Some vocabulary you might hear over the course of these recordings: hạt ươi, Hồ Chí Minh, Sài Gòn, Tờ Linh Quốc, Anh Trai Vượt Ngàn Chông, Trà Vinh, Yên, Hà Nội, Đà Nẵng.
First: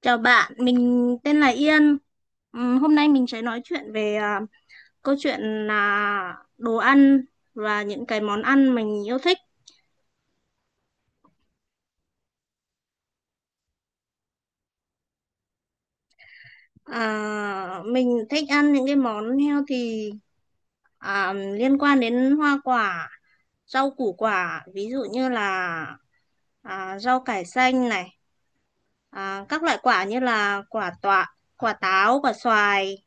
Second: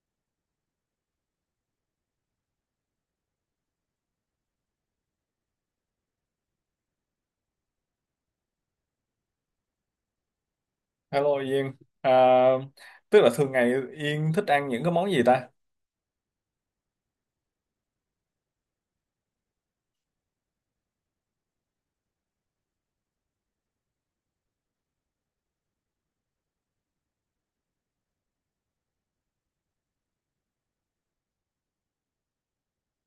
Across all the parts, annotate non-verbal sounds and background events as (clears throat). Chào bạn, mình tên là Yên. Hôm nay mình sẽ nói chuyện về câu chuyện là đồ ăn và những cái món ăn mình yêu thích. Hello Yên, à, tức là thường ngày Yên thích ăn những cái món gì ta? À, mình thích ăn những cái món healthy, liên quan đến hoa quả, rau củ quả, ví dụ như là rau cải xanh này, các loại quả như là quả tọa, quả táo, quả xoài,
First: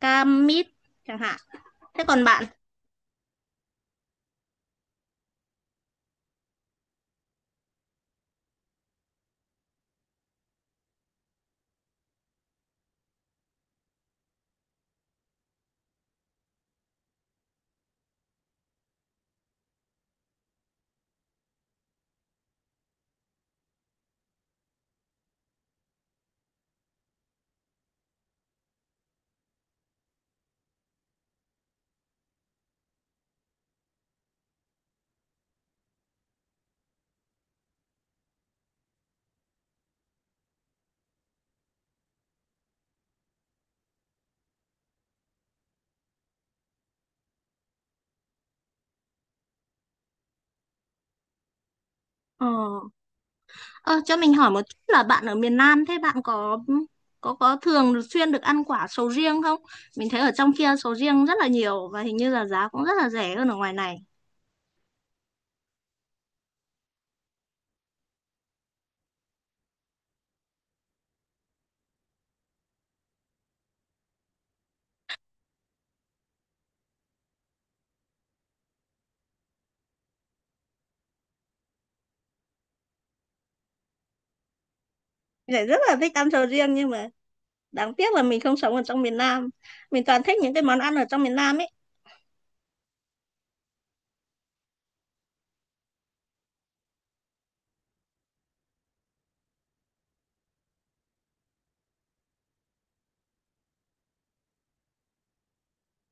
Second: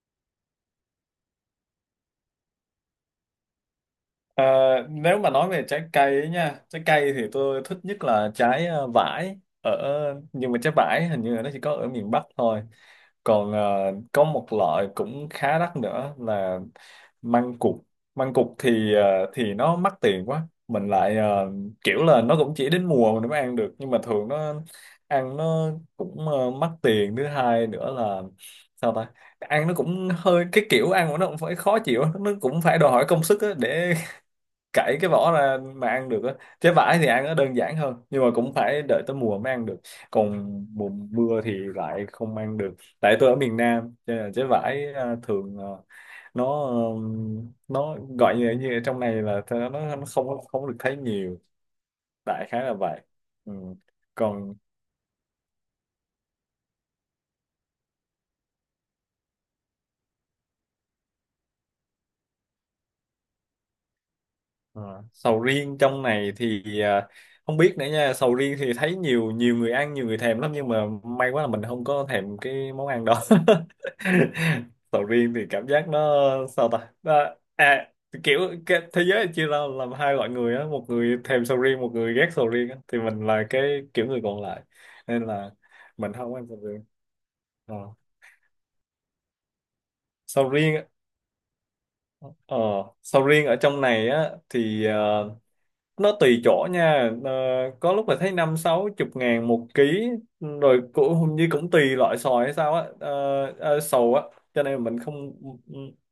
cam, mít chẳng hạn. Thế còn bạn? À, Nếu mà nói về trái cây ấy nha, trái cây thì tôi thích nhất là trái vải ở, nhưng mà trái vải hình như là nó chỉ có ở miền Bắc thôi. Còn có một loại cũng khá đắt nữa là măng cụt. Măng cụt thì thì nó mắc tiền quá, mình lại kiểu là nó cũng chỉ đến mùa mình mới ăn được, nhưng mà thường nó ăn nó cũng mắc tiền. Thứ hai nữa là sao ta ăn nó cũng hơi, cái kiểu ăn của nó cũng phải khó chịu, nó cũng phải đòi hỏi công sức á để cải cái vỏ ra mà ăn được á. Trái vải thì ăn nó đơn giản hơn, nhưng mà cũng phải đợi tới mùa mới ăn được, còn mùa mưa thì lại không ăn được. Tại tôi ở miền Nam cho nên là trái vải thường nó gọi như, như ở trong này là nó không không được thấy nhiều. Ờ. Đại khái là vậy. Ừ. Ờ, cho mình hỏi Còn... một chút là bạn ở miền Nam, thế bạn có thường xuyên được ăn quả sầu riêng không? Mình thấy ở trong kia sầu riêng rất là nhiều và hình như là giá cũng rất là rẻ hơn ở ngoài này. Ờ, sầu riêng trong này thì không biết nữa nha, sầu riêng thì thấy nhiều nhiều người ăn, nhiều người thèm lắm, nhưng mà may quá là mình không có thèm cái món ăn đó. (laughs) Sầu riêng thì cảm giác nó sao ta Nó- à kiểu, cái thế giới chia ra làm hai loại người á, một người thèm sầu riêng, một người ghét sầu riêng á. Thì mình là cái kiểu người còn lại, nên là Mình lại rất là thích mình ăn không sầu ăn sầu riêng riêng. nhưng mà Ờ. đáng tiếc là mình không sống ở trong miền Nam. Mình toàn thích Sầu những cái riêng món á, ăn ở trong miền Nam ấy. ờ, sầu riêng ở trong này á thì nó tùy chỗ nha. Ờ, có lúc là thấy năm sáu chục ngàn một ký, rồi cũng hình như cũng tùy loại sòi hay sao á. Ờ, ờ, sầu á Cho nên mình không,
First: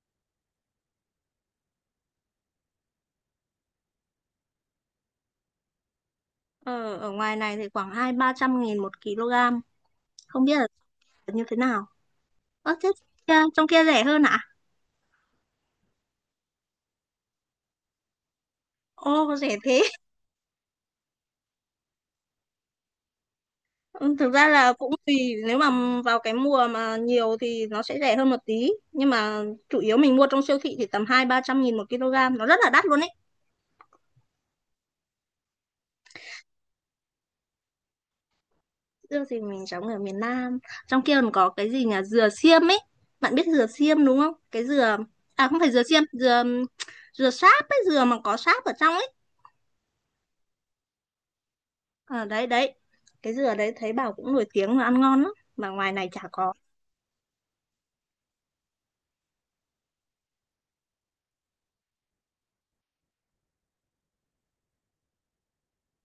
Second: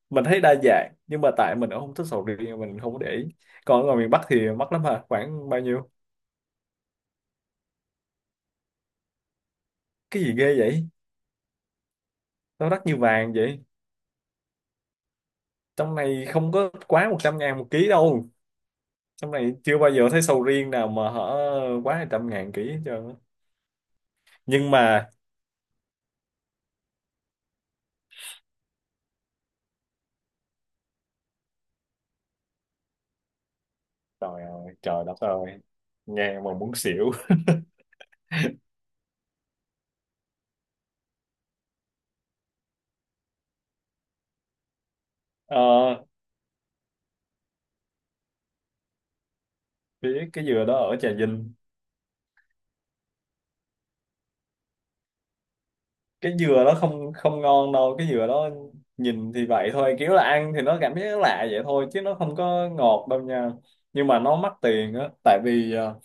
mình thấy đa dạng, nhưng mà tại mình cũng không thích sầu riêng, mình không có để ý. Còn ở ngoài miền Bắc thì mắc lắm hả, khoảng bao nhiêu? Ờ, ở ngoài này thì khoảng hai ba trăm nghìn một kg. Cái gì Không ghê biết là vậy? như thế nào. Nó Ơ đắt thế như vàng vậy. trong kia rẻ hơn ạ? Trong này không có quá 100.000 một ký đâu. Ô Trong rẻ này chưa thế. bao giờ thấy sầu riêng nào mà hở quá 200.000 ký hết trơn á. Ừ, thực ra Nhưng là cũng mà tùy, nếu mà vào cái mùa mà nhiều thì nó sẽ rẻ hơn một tí nhưng mà chủ yếu mình mua trong siêu thị thì tầm hai ba trăm nghìn một kg, nó rất là đắt luôn ấy. trời ơi, trời đất ơi, nghe mà muốn xỉu. Dưa thì mình sống ở miền Nam, trong kia còn có cái gì nhỉ, dừa xiêm ấy, bạn biết dừa xiêm đúng không, cái dừa, à không Ờ, phải dừa xiêm, dừa dừa sáp ấy, dừa mà có sáp ở trong ấy. biết cái dừa đó ở Trà Vinh. Đấy đấy, cái dừa đấy thấy bảo cũng nổi tiếng là ăn ngon lắm mà ngoài này chả Cái có. dừa đó không không ngon đâu, cái dừa đó nhìn thì vậy thôi, kiểu là ăn thì nó cảm giác lạ vậy thôi, chứ nó không có ngọt đâu nha. Nhưng mà nó mắc tiền á, tại vì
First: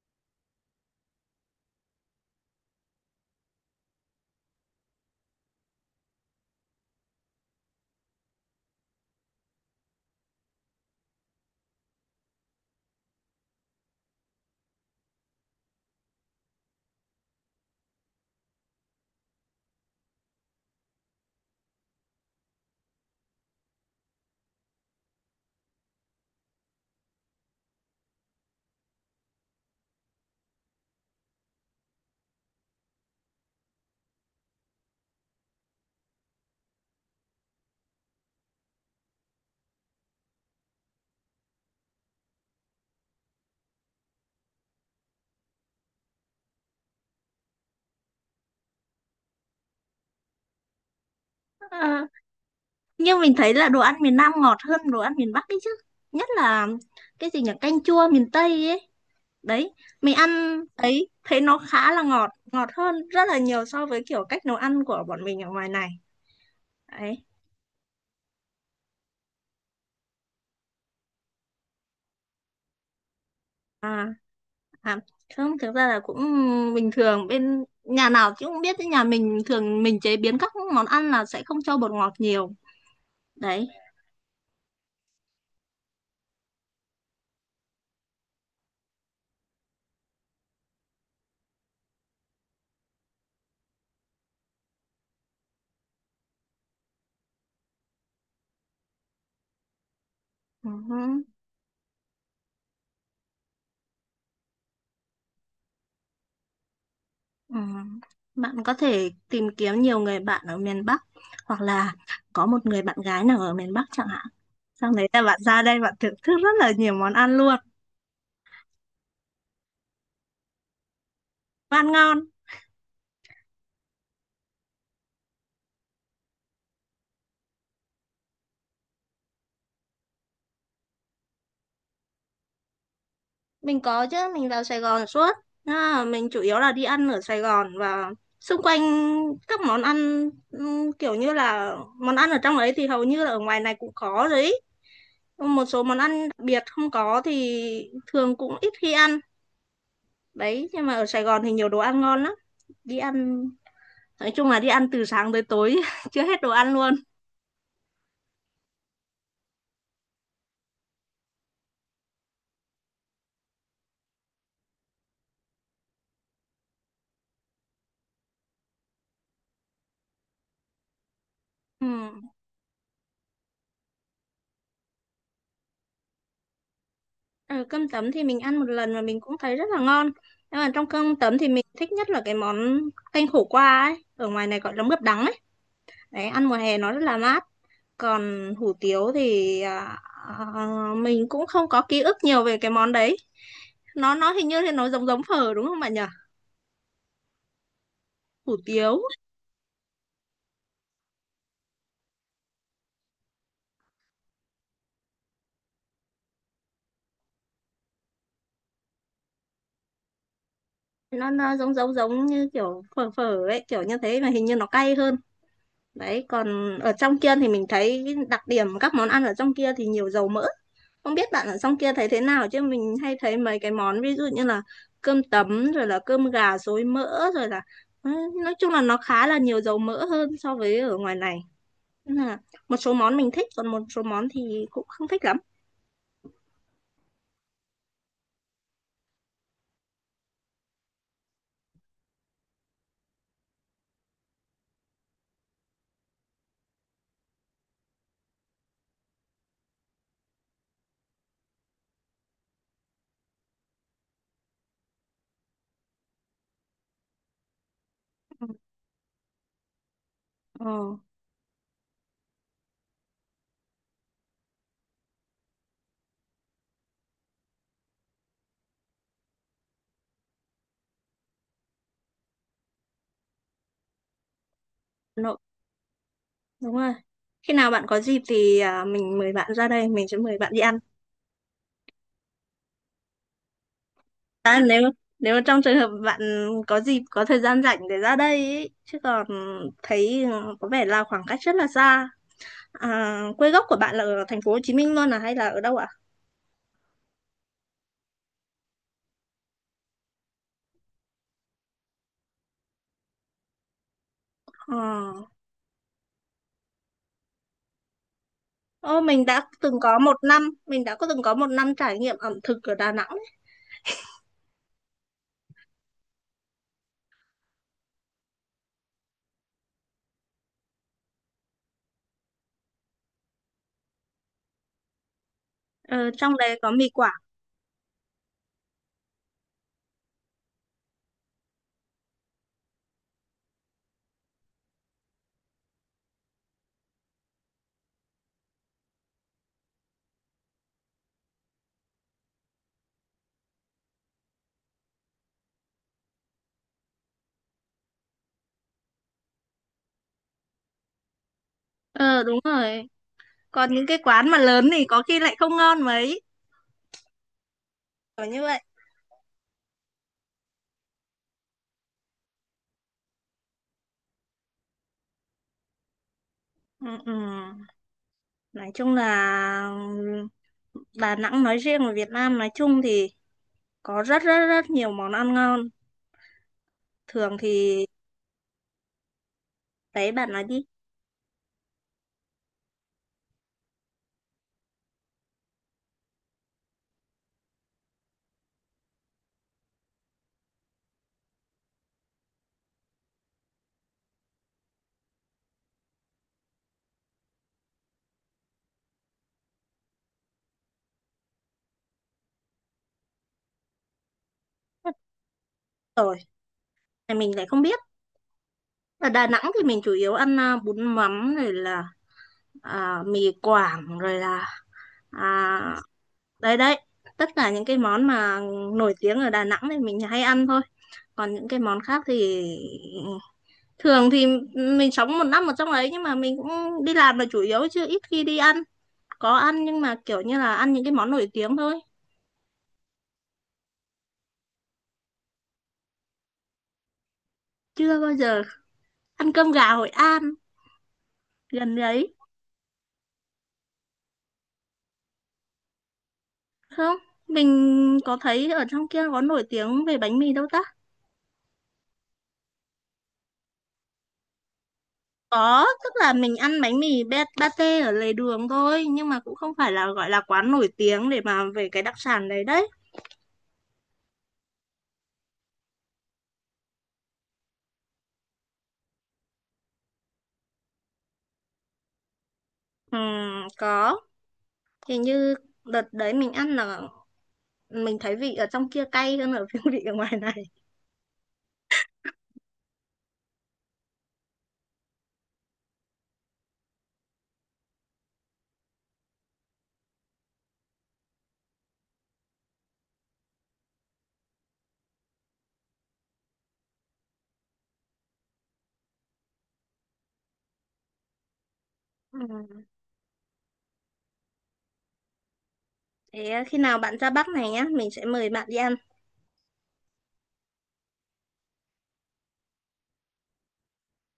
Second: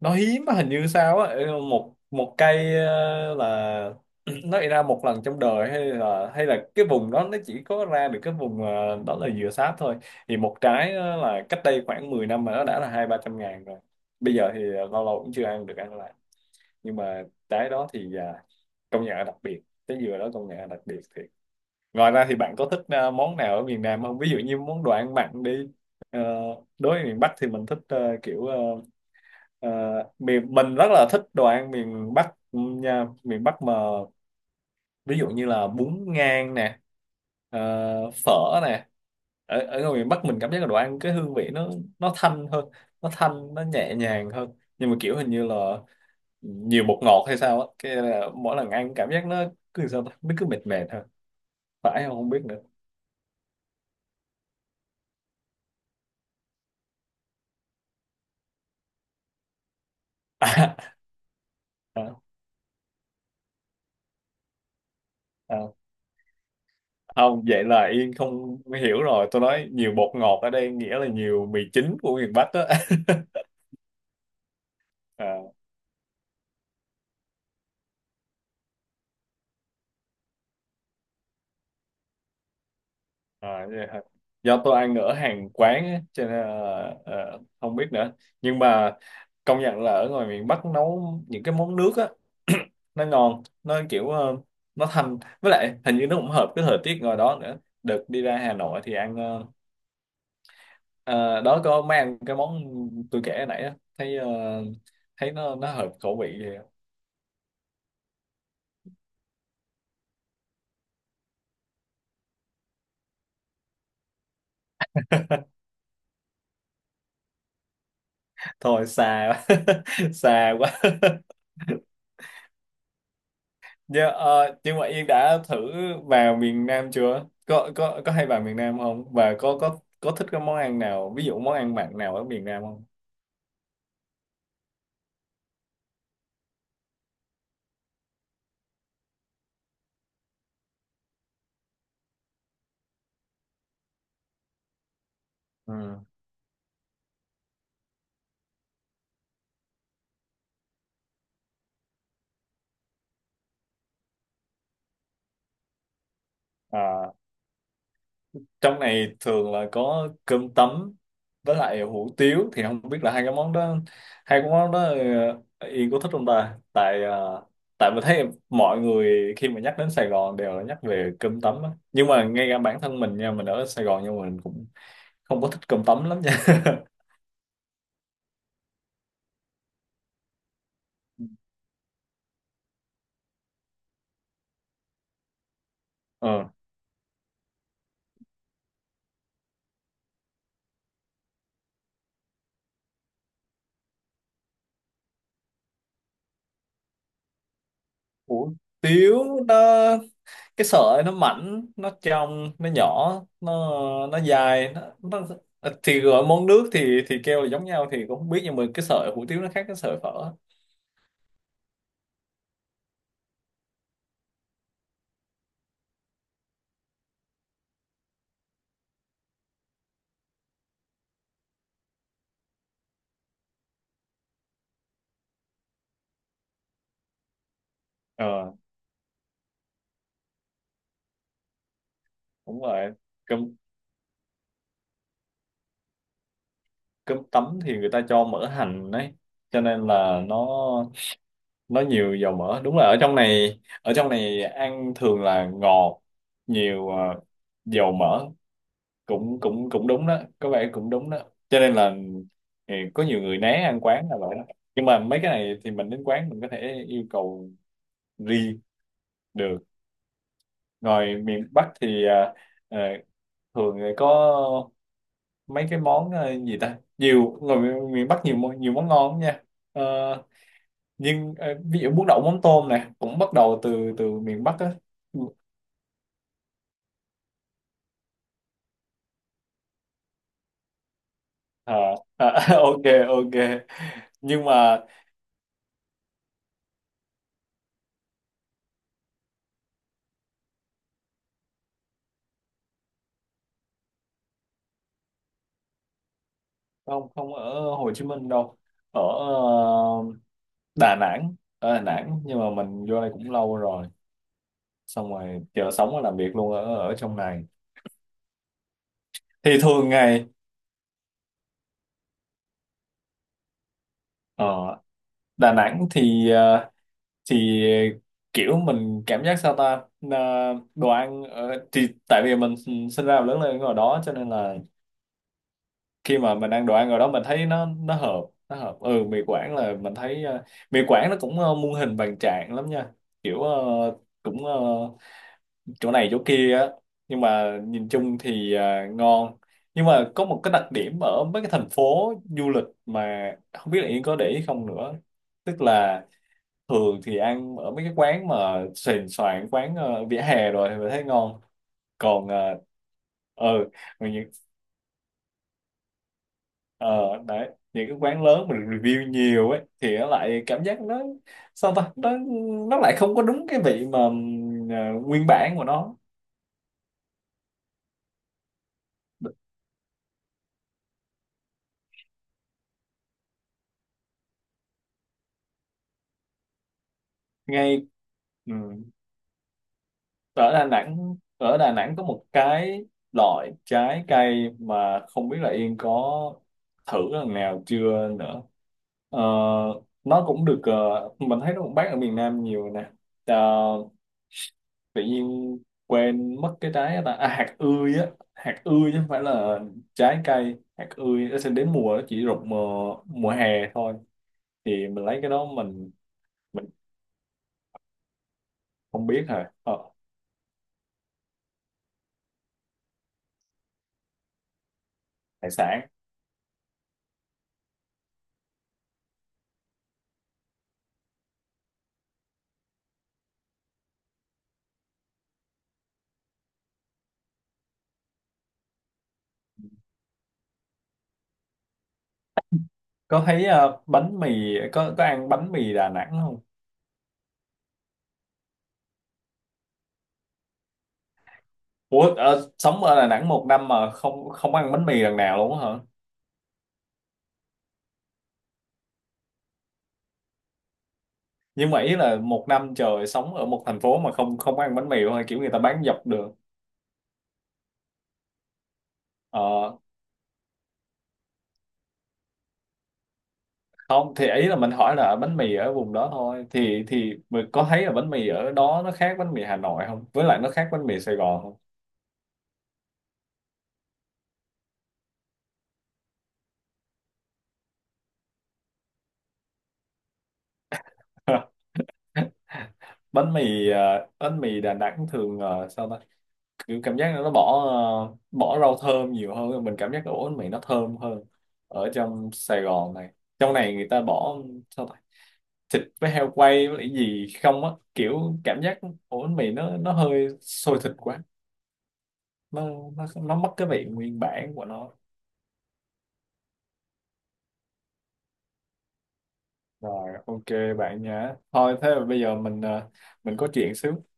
nó hiếm á, hình như sao á. Ừ, một một cây là (clears throat) nó ra một lần trong đời, hay là cái vùng đó nó chỉ có ra được cái vùng đó là dừa sáp thôi. Thì một trái á là cách đây khoảng 10 năm mà nó đã là 200-300 nghìn rồi. Bây giờ thì lâu lâu cũng chưa ăn được ăn lại. Nhưng mà trái đó thì công nhận là đặc biệt. Trái dừa đó công nhận là đặc biệt thiệt. Ngoài ra thì bạn có thích món nào ở miền Nam không, ví dụ như món đồ ăn mặn đi? Ờ, Đối với miền Bắc thì mình thích ờ, miền mình rất là thích đồ ăn miền Bắc nha, miền Bắc mà. Ví dụ như là bún ngan nè, ờ, phở nè. Ở, ở ngoài miền Bắc mình cảm giác là đồ ăn cái hương vị nó thanh hơn, nó thanh nó nhẹ nhàng hơn. Nhưng mà kiểu hình như là nhiều bột ngọt hay sao á, cái là mỗi lần ăn cảm giác nó cứ sao ta nó cứ mệt mệt thôi, phải À, không, không biết nữa. nhưng mình thấy là đồ ăn miền Nam ngọt hơn đồ ăn miền Bắc ấy chứ, nhất là cái gì nhỉ, canh chua miền Tây ấy. Đấy, mình ăn (laughs) ấy thấy nó khá à, là à, ngọt, ngọt hơn rất là nhiều so với kiểu cách nấu ăn của bọn mình ở ngoài à. này. Đấy. Không, vậy là Yên không hiểu rồi, tôi nói nhiều bột ngọt ở đây nghĩa là nhiều mì chính của miền Bắc á. (laughs) à, à à. không, thực ra là cũng bình thường, bên nhà nào chứ cũng biết chứ, nhà mình thường mình chế biến các món ăn là sẽ không cho bột ngọt nhiều. À, Đấy. vậy hả? Do tôi ăn ở hàng quán á, cho nên là, không biết nữa. Nhưng mà công nhận là ở ngoài miền Bắc nấu những cái món nước á, nó ngon, nó kiểu nó thanh, với lại hình như nó cũng hợp cái thời tiết ngoài đó nữa. Đợt đi ra Hà Nội thì ăn Ừ. ờ, đó có mấy ăn cái món tôi kể hồi nãy á, thấy thấy nó hợp khẩu vị vậy. Ừ. Bạn có thể tìm kiếm nhiều người bạn ở miền Bắc hoặc là có một người bạn gái nào ở miền Bắc chẳng hạn. Xong đấy là bạn ra đây bạn thưởng thức rất là nhiều món ăn luôn. Thôi xa (laughs) quá, xa quá. Và ăn ngon. Dạ, nhưng mà Yên đã thử vào miền Nam chưa? Có hay vào miền Nam không? Và có thích cái món ăn nào, ví dụ món ăn mặn nào ở miền Nam không? Mình có chứ, mình vào Sài Gòn suốt. À, mình chủ yếu là đi ăn ở Sài Gòn và xung quanh, các món ăn, kiểu như là món ăn ở trong đấy thì hầu như là ở ngoài này cũng có rồi ý. Một số món Ừ. ăn đặc biệt không có thì thường cũng ít khi ăn. Đấy, nhưng mà ở Sài Gòn thì nhiều đồ ăn ngon lắm. Đi ăn, nói chung là đi ăn từ sáng tới tối, (laughs) chưa hết đồ ăn luôn. À, trong này thường là có cơm tấm với lại hủ tiếu, thì không biết là hai cái món đó Yên có thích không ta? Tại tại mình thấy mọi người khi mà nhắc đến Sài Gòn đều là nhắc về cơm tấm á. Nhưng mà Ừm. ngay cả bản thân mình nha, mình ở Sài Gòn nhưng mà mình cũng không có thích cơm tấm lắm nha. Ờ, cơm tấm thì mình ăn một lần và mình cũng thấy rất là ngon. Nhưng mà trong cơm tấm (laughs) thì mình thích nhất là cái món canh khổ qua ấy. Ở ngoài này gọi là mướp đắng ấy. Đấy, ăn Ờ. mùa hè nó rất là mát. Còn hủ tiếu thì à, mình cũng không có ký ức nhiều về cái món đấy. Nó hình như thì nó giống giống phở đúng không bạn nhỉ? Ủa, Hủ tiếu tiếu nó, cái sợi nó mảnh, nó trong, nó nhỏ, nó nó dài nó thì gọi món nước thì kêu là giống nhau thì cũng không biết, nhưng mà cái sợi hủ tiếu nó khác cái sợi phở. Nó giống giống giống như kiểu phở phở ấy, kiểu như thế mà hình như nó cay hơn. Đấy, còn ở trong kia thì mình thấy cái đặc điểm các món ăn ở trong kia thì nhiều dầu mỡ. Không biết bạn ở trong kia thấy thế nào chứ mình hay thấy mấy cái món ví dụ như là cơm tấm rồi là cơm gà xối mỡ rồi là ừ, Ờ nói chung là nó khá là nhiều dầu mỡ hơn so với ở ngoài này. Nên là đúng một số rồi. món mình thích cơm còn một số món thì cũng không thích lắm. cơm tấm thì người ta cho mỡ hành đấy, cho nên là nó nhiều dầu mỡ. Đúng là ở trong này, ở trong này ăn thường là ngọt nhiều dầu mỡ. Cũng cũng cũng đúng đó, có vẻ cũng đúng đó. Cho nên là ừ, có nhiều người né ăn quán là vậy đó. Nhưng mà mấy cái này thì mình đến quán mình có thể yêu cầu riêng được. Ờ, Ngoài miền Bắc thì à, thường thì có mấy cái món gì ta, nhiều ngoài miền miền Bắc nhiều món ngon lắm nha. Ờ, nhưng ví dụ bún đậu mắm tôm này cũng bắt đầu từ từ miền Bắc á. nội đúng rồi. Khi nào bạn có dịp thì mình mời bạn ra đây, mình sẽ mời bạn đi ăn. Ờ, ờ, (laughs) ok ok, nhưng À, mà nếu nếu trong trường hợp bạn có dịp có thời gian rảnh để ra đây ý, chứ còn thấy ừ, có vẻ là khoảng cách rất là xa. À, quê gốc của bạn là ở thành phố Hồ Chí Minh luôn à hay là ở đâu ạ? không, không ở Hồ Chí Minh đâu, ở Đà Nẵng, ở Đà Nẵng, nhưng mà mình vô đây cũng lâu rồi, xong Ờ. rồi giờ sống và làm việc luôn ở ở trong này. Ô, Thì thường ngày mình đã có từng có một năm trải nghiệm ẩm thực ở Đà Nẵng ấy. ở Đà Nẵng thì thì kiểu mình cảm giác Ờ, đồ ăn ở, thì tại vì mình sinh ra và lớn lên ở đó cho nên là Ờ, khi mà trong mình đấy ăn có đồ mì ăn ở đó Quảng. mình thấy nó hợp, nó hợp. Ừ, mì Quảng là mình thấy mì Quảng nó cũng muôn hình vạn trạng lắm nha, kiểu cũng ờ, chỗ này chỗ kia á, nhưng mà nhìn chung thì ngon. Nhưng mà có một cái đặc điểm ở mấy cái thành phố du lịch mà không biết là Yên có để ý không nữa, tức là thường thì ăn ở mấy cái quán mà sền soạn, quán vỉa hè rồi thì mình thấy ngon. Ờ Còn đúng rồi. ờ Còn những cái mà quán những mà lớn thì có khi lại không ngon mấy. ờ đấy, những cái quán Kiểu như lớn mà vậy. được review nhiều ấy thì nó lại cảm giác nó sao ta nó lại không có đúng cái vị mà nguyên bản của nó. Ừ, ừ. Nói chung là ừ, Đà Nẵng nói riêng và Việt Nam nói chung thì có rất rất rất nhiều món ăn ngon, thường thì Ngay ừ. đấy bạn nói Ở đi. Đà Nẵng, ở Đà Nẵng có một cái loại trái cây mà không biết là Yên có thử lần nào chưa nữa. Ờ, nó cũng được, mình thấy nó cũng bán ở miền Nam nhiều nè. Ờ, Tự nhiên quên mất cái trái đó ta. Hạt ươi á, hạt ươi, chứ không phải là trái cây. Hạt ươi nó sẽ đến mùa, nó chỉ rụng mùa mùa hè thôi, thì mình lấy cái đó Rồi mình thì mình lại không biết, không ở biết Đà Nẵng rồi. thì mình Ờ, chủ yếu ăn bún mắm rồi là mì Quảng rồi là Hải à, sản. đấy đấy, tất cả những cái món mà nổi tiếng ở Đà Nẵng thì mình hay ăn thôi, còn những cái món khác thì thường thì mình sống một năm ở trong ấy nhưng mà mình cũng đi làm là chủ yếu chứ ít khi đi ăn, có ăn nhưng mà kiểu như là ăn những cái món nổi tiếng thôi, Có thấy bánh mì, có ăn bánh mì Đà Nẵng không? chưa bao giờ ăn cơm gà Hội An gần đấy. Ủa sống ở Đà Nẵng một năm mà không không ăn bánh mì lần nào luôn á hả? Không, mình có thấy ở trong kia có nổi tiếng về bánh mì đâu ta. Nhưng mà ý là một năm trời sống ở một thành phố mà không không ăn bánh mì luôn, hay kiểu người ta Có, bán tức dọc là đường? mình ăn bánh mì pate ở lề đường thôi nhưng mà cũng không phải ờ, là gọi là quán nổi tiếng để mà về cái đặc sản đấy đấy. Không, thì ý là mình hỏi là bánh mì ở vùng đó thôi, thì mình có thấy là bánh mì ở đó nó khác bánh mì Hà Nội không, với lại nó khác bánh mì Sài Gòn không? Có, thì như đợt đấy mình ăn là mình thấy vị ở trong kia cay hơn ở (laughs) vị ở ngoài này. (laughs) Bánh mì bánh mì Đà Nẵng thường ờ, sao ta kiểu cảm giác nó bỏ bỏ rau thơm nhiều hơn, mình cảm giác ổ bánh mì nó thơm hơn. Ở trong Sài Gòn này, trong này người ta bỏ sao ta thịt với heo quay với lại gì không á, kiểu cảm giác ổ bánh mì nó hơi sôi thịt quá, Ừm. nó nó mất cái vị nguyên bản của nó. Thế ờ, khi nào bạn ra Bắc này nhá mình sẽ mời bạn đi ăn Rồi ok bạn nhá, thôi thế là bây giờ mình mình có chuyện xíu